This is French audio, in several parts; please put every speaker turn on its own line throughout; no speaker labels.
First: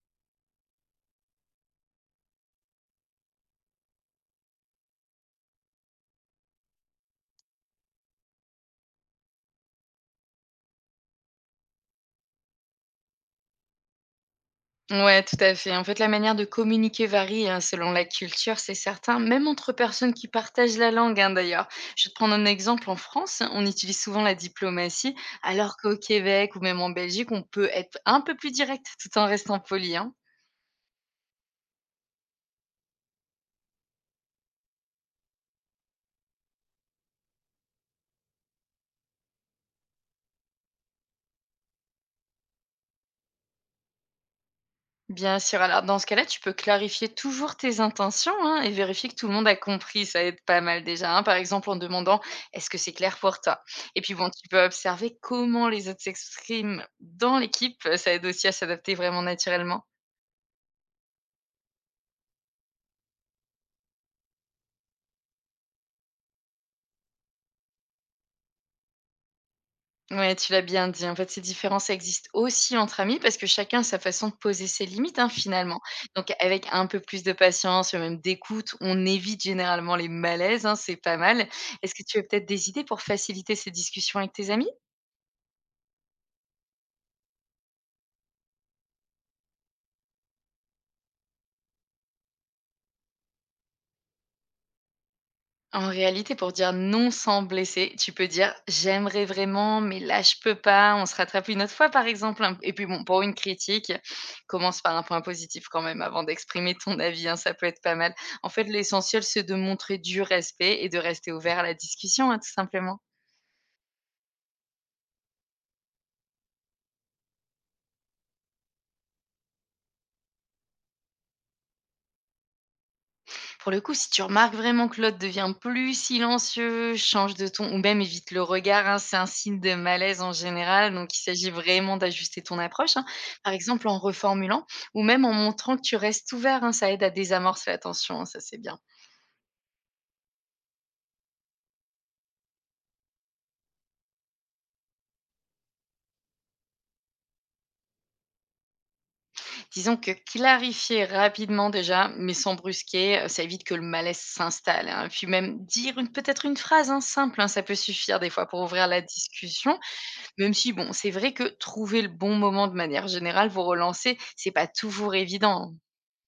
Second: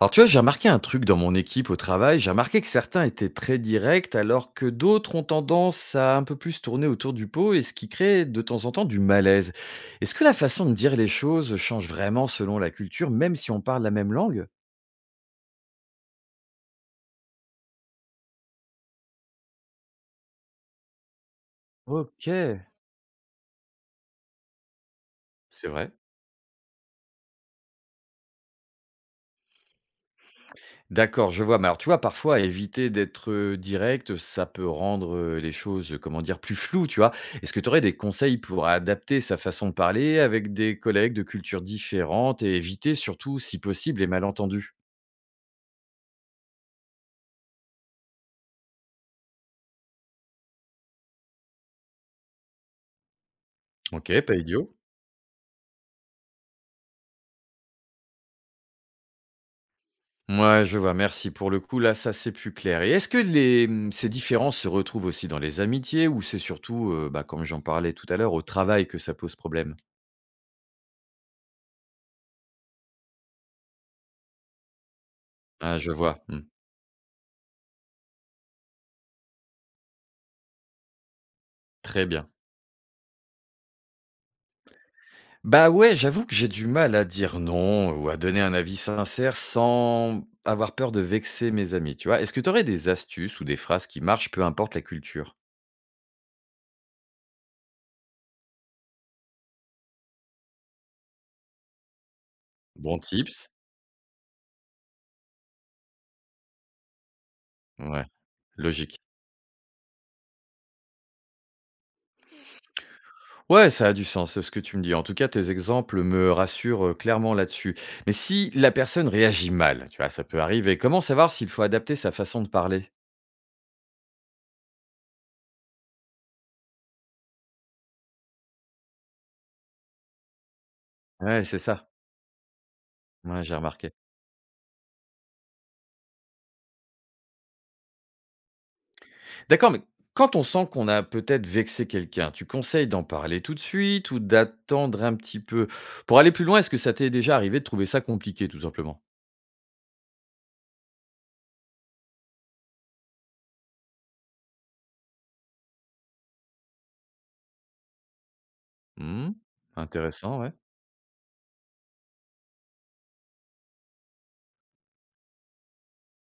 Alors tu vois, j'ai remarqué un truc dans mon équipe au travail, j'ai remarqué que certains étaient très directs alors que d'autres ont tendance à un peu plus tourner autour du pot et ce qui crée de temps en temps du malaise. Est-ce que la façon de dire les choses change vraiment selon la culture, même si on parle la même langue?
Ouais, tout à fait. En fait, la manière de communiquer varie hein, selon la culture, c'est certain, même entre personnes qui partagent la langue, hein, d'ailleurs. Je vais te
Ok,
prendre un exemple. En France, on utilise souvent la diplomatie,
c'est
alors
vrai.
qu'au Québec ou même en Belgique, on peut être un peu plus direct tout en restant poli, hein.
D'accord, je vois. Mais alors, tu vois, parfois, éviter d'être direct, ça peut rendre, les choses, comment dire? Plus floues, tu vois? Est-ce que tu aurais des conseils pour adapter sa façon de parler avec des collègues de cultures différentes et éviter surtout, si possible, les malentendus?
Bien sûr, alors dans ce cas-là, tu peux clarifier toujours tes intentions hein, et vérifier que tout le monde a compris, ça aide pas mal déjà, hein. Par exemple, en demandant est-ce que c'est clair pour toi? Et puis
OK,
bon,
pas
tu peux
idiot.
observer comment les autres s'expriment dans l'équipe, ça aide aussi à s'adapter vraiment naturellement.
Mouais, je vois, merci. Pour le coup, là, ça, c'est plus clair. Et est-ce que les, mmh, ces différences se retrouvent aussi dans les amitiés ou c'est surtout, bah, comme j'en parlais tout à l'heure, au travail que ça pose problème?
Ouais, tu l'as bien dit. En fait, ces différences existent aussi entre amis parce que chacun a sa façon de poser ses limites hein, finalement.
Ah, je vois.
Donc,
Mmh.
avec un peu plus de patience et même d'écoute, on évite généralement les malaises, hein, c'est pas mal. Est-ce que
Très
tu as
bien.
peut-être des idées pour faciliter ces discussions avec tes amis?
Bah ouais, j'avoue que j'ai du mal à dire non ou à donner un avis sincère sans avoir peur de vexer mes amis, tu vois? Est-ce que tu aurais des astuces ou des phrases qui marchent, peu importe la culture?
En réalité, pour dire non sans blesser, tu peux dire: «J'aimerais vraiment, mais là, je peux pas, on se rattrape une autre fois», par exemple, hein. Et puis
Bon
bon, pour une
tips?
critique, commence par un point positif quand même avant d'exprimer ton avis, hein, ça peut être pas
Ouais,
mal. En fait,
logique.
l'essentiel, c'est de montrer du respect et de rester ouvert à la discussion, hein, tout simplement.
Ouais, ça a du sens, ce que tu me dis. En tout cas, tes exemples me rassurent clairement là-dessus. Mais si la personne réagit mal, tu vois, ça peut arriver, comment savoir s'il faut adapter sa façon de parler?
Pour le coup, si tu remarques vraiment que l'autre devient plus silencieux, change de ton ou même évite le regard, hein, c'est un signe de malaise en général. Donc, il
Ouais,
s'agit
c'est ça.
vraiment d'ajuster ton approche, hein,
Ouais,
par
j'ai
exemple
remarqué.
en reformulant ou même en montrant que tu restes ouvert, hein, ça aide à désamorcer la tension, hein, ça c'est bien.
D'accord, mais quand on sent qu'on a peut-être vexé quelqu'un, tu conseilles d'en parler tout de suite ou d'attendre un petit peu? Pour aller plus loin, est-ce que ça t'est déjà arrivé de trouver ça compliqué, tout simplement?
Disons que clarifier rapidement déjà, mais sans brusquer, ça évite que le malaise s'installe, hein. Puis même dire peut-être une phrase hein, simple, hein, ça peut suffire des fois pour ouvrir la
Mmh,
discussion.
intéressant, ouais.
Même si bon, c'est vrai que trouver le bon moment de manière générale pour relancer, c'est pas toujours évident.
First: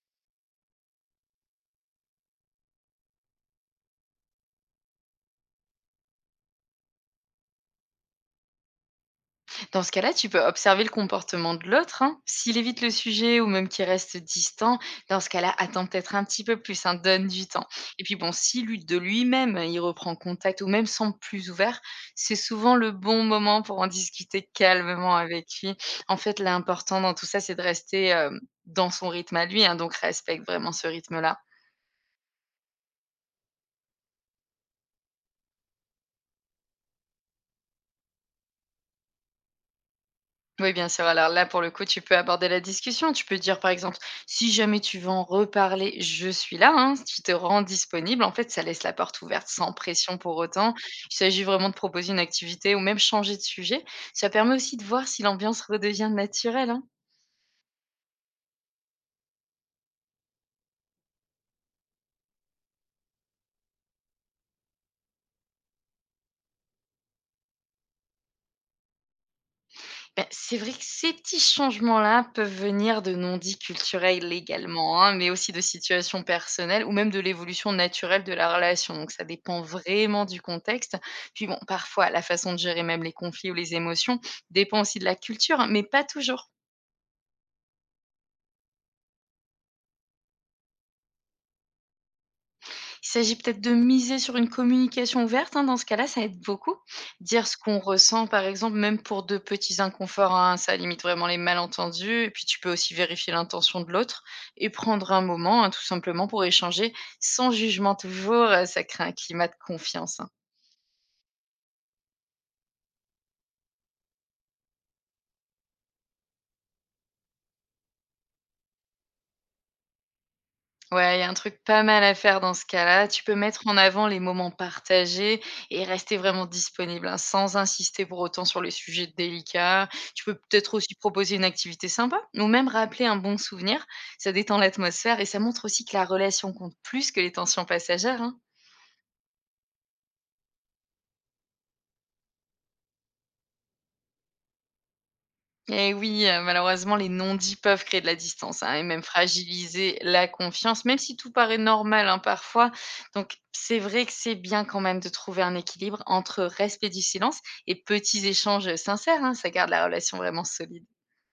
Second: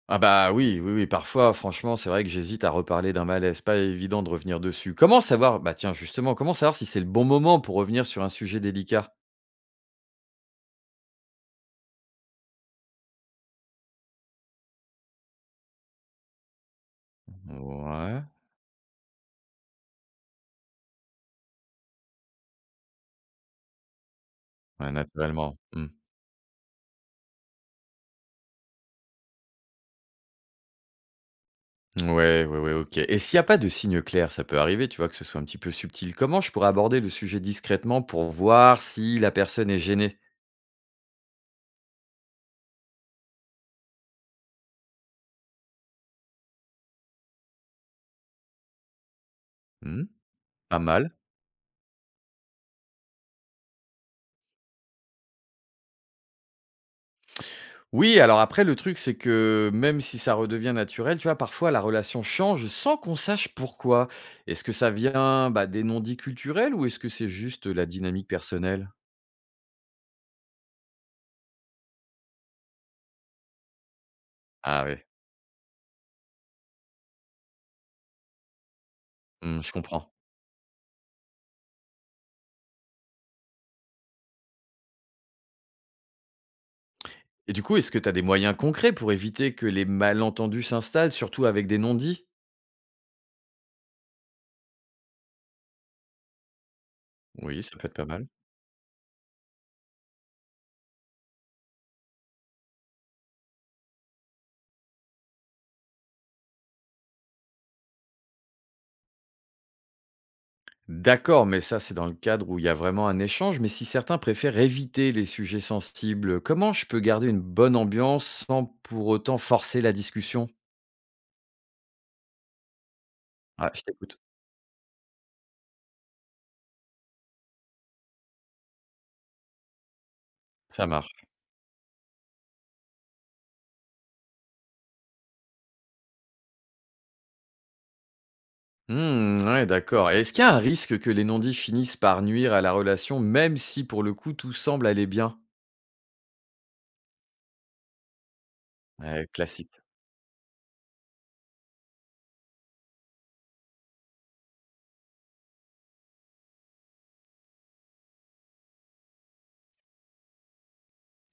Ah bah, oui, oui, oui, parfois, franchement, c'est vrai que j'hésite à reparler d'un malaise, pas évident de revenir dessus. Comment savoir? Bah, tiens, justement, comment savoir si c'est le bon moment pour revenir sur un sujet délicat?
Dans ce cas-là, tu peux observer le comportement de l'autre, hein. S'il évite le sujet ou même qu'il reste distant, dans ce cas-là, attends peut-être un petit peu plus, hein, donne du temps. Et puis
Ouais,
bon, si lui, de lui-même, hein, il reprend contact ou même semble plus ouvert, c'est souvent le bon moment pour en discuter
ouais,
calmement avec
naturellement.
lui.
Mmh.
En fait, l'important dans tout ça, c'est de rester, dans son rythme à lui, hein, donc respecte vraiment ce rythme-là.
Ouais, ouais, ouais, OK. Et s'il n'y a pas de signe clair, ça peut arriver, tu vois, que ce soit un petit peu subtil. Comment je pourrais aborder le sujet discrètement pour voir si la personne est gênée?
Oui, bien sûr. Alors là, pour le coup, tu peux aborder la discussion. Tu peux dire, par exemple, si jamais tu veux en reparler, je suis là. Hein, si tu te rends disponible, en fait, ça laisse la porte ouverte sans
Mmh,
pression pour autant.
pas
Il
mal.
s'agit vraiment de proposer une activité ou même changer de sujet. Ça permet aussi de voir si l'ambiance redevient naturelle, hein.
Oui, alors après, le truc, c'est que même si ça redevient naturel, tu vois, parfois la relation change sans qu'on sache pourquoi. Est-ce que ça vient bah, des non-dits culturels ou est-ce que c'est juste la dynamique personnelle?
Bah, c'est vrai que ces petits changements-là peuvent venir de non-dits culturels
Ah
également,
ouais,
hein, mais aussi de situations personnelles ou même de l'évolution naturelle de la relation. Donc ça dépend
mmh, je comprends.
vraiment du contexte. Puis bon, parfois la façon de gérer même les conflits ou les émotions dépend aussi de la culture, hein, mais pas toujours.
Et du coup, est-ce que tu as des moyens concrets pour éviter que les malentendus s'installent, surtout avec des non-dits?
Il s'agit peut-être de miser sur une communication ouverte, hein, dans ce cas-là, ça aide beaucoup. Dire ce
Oui, ça
qu'on
peut être pas
ressent,
mal.
par exemple, même pour de petits inconforts, hein, ça limite vraiment les malentendus. Et puis, tu peux aussi vérifier l'intention de l'autre et prendre un moment, hein, tout simplement, pour échanger sans jugement toujours. Ça crée un climat de confiance, hein.
D'accord, mais ça, c'est dans le cadre où il y a vraiment un échange. Mais si certains préfèrent éviter les sujets sensibles, comment je peux garder une bonne ambiance sans pour autant forcer la discussion?
Ouais, il y a un truc pas mal à faire dans ce cas-là. Tu peux mettre
Ah,
en
je
avant les
t'écoute.
moments partagés et rester vraiment disponible, hein, sans insister pour autant sur les sujets délicats. Tu peux peut-être
Ça
aussi
marche.
proposer une activité sympa ou même rappeler un bon souvenir. Ça détend l'atmosphère et ça montre aussi que la relation compte plus que les tensions passagères, hein.
Hmm, ouais, d'accord. Et est-ce qu'il y a un risque que les non-dits finissent par nuire à la relation, même si pour le coup tout semble aller bien?
Et oui, malheureusement, les non-dits peuvent créer de la distance, hein, et même
Ouais, classique.
fragiliser la confiance, même si tout paraît normal, hein, parfois. Donc c'est vrai que c'est bien quand même de trouver un équilibre entre respect du silence et petits échanges, sincères, hein, ça garde la relation vraiment solide.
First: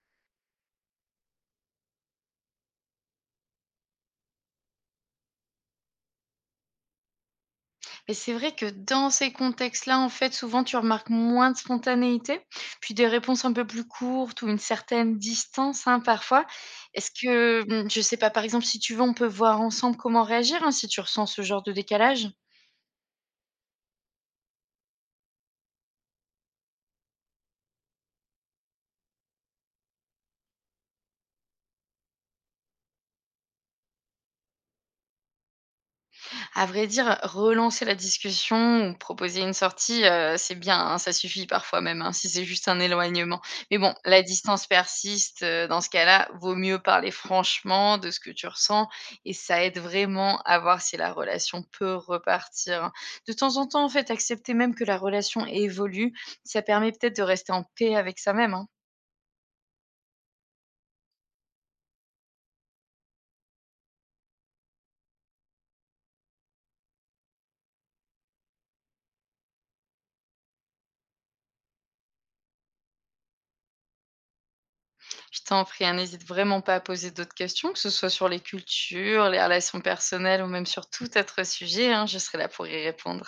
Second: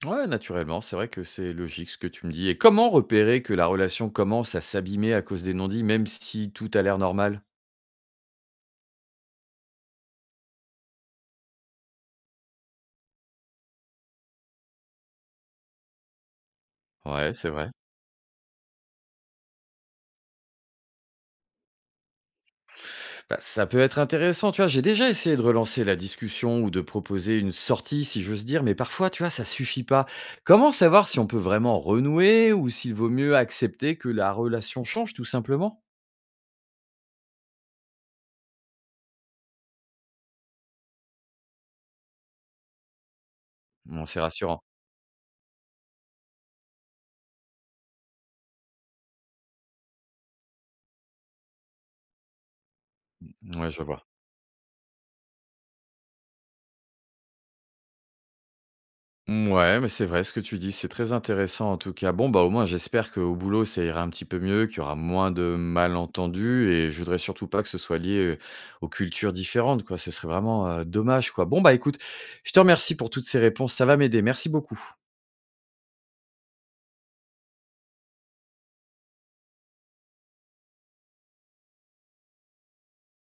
Ouais, naturellement, c'est vrai que c'est logique ce que tu me dis. Et comment repérer que la relation commence à s'abîmer à cause des non-dits, même si tout a l'air normal?
Mais c'est vrai que dans ces contextes-là, en fait, souvent tu remarques moins de spontanéité, puis des réponses un peu plus courtes ou une certaine distance, hein, parfois. Est-ce
Ouais, c'est vrai.
que, je sais pas, par exemple, si tu veux, on peut voir ensemble comment réagir, hein, si tu ressens ce genre de décalage?
Bah, ça peut être intéressant, tu vois. J'ai déjà essayé de relancer la discussion ou de proposer une sortie, si j'ose dire, mais parfois, tu vois, ça suffit pas. Comment savoir si on peut vraiment renouer ou s'il vaut mieux accepter que la relation change, tout simplement?
À vrai dire, relancer la discussion ou proposer une sortie, c'est bien, hein, ça suffit parfois même, hein, si c'est juste un éloignement. Mais bon,
Bon, c'est
la
rassurant.
distance persiste, dans ce cas-là, vaut mieux parler franchement de ce que tu ressens et ça aide vraiment à voir si la relation peut repartir, hein. De temps en
Ouais, je
temps, en
vois.
fait, accepter même que la relation évolue, ça permet peut-être de rester en paix avec ça même, hein.
Ouais, mais c'est vrai ce que tu dis, c'est très intéressant en tout cas. Bon, bah, au moins j'espère qu'au boulot ça ira un petit peu mieux, qu'il y aura moins de malentendus et je voudrais surtout pas que ce soit lié, aux cultures différentes quoi, ce serait vraiment, dommage quoi. Bon, bah, écoute, je te remercie pour toutes ces réponses, ça va m'aider, merci beaucoup.
Je t'en prie, hein, n'hésite vraiment pas à poser d'autres questions, que ce soit sur les cultures, les relations personnelles ou même sur tout autre sujet, hein, je serai là pour y répondre.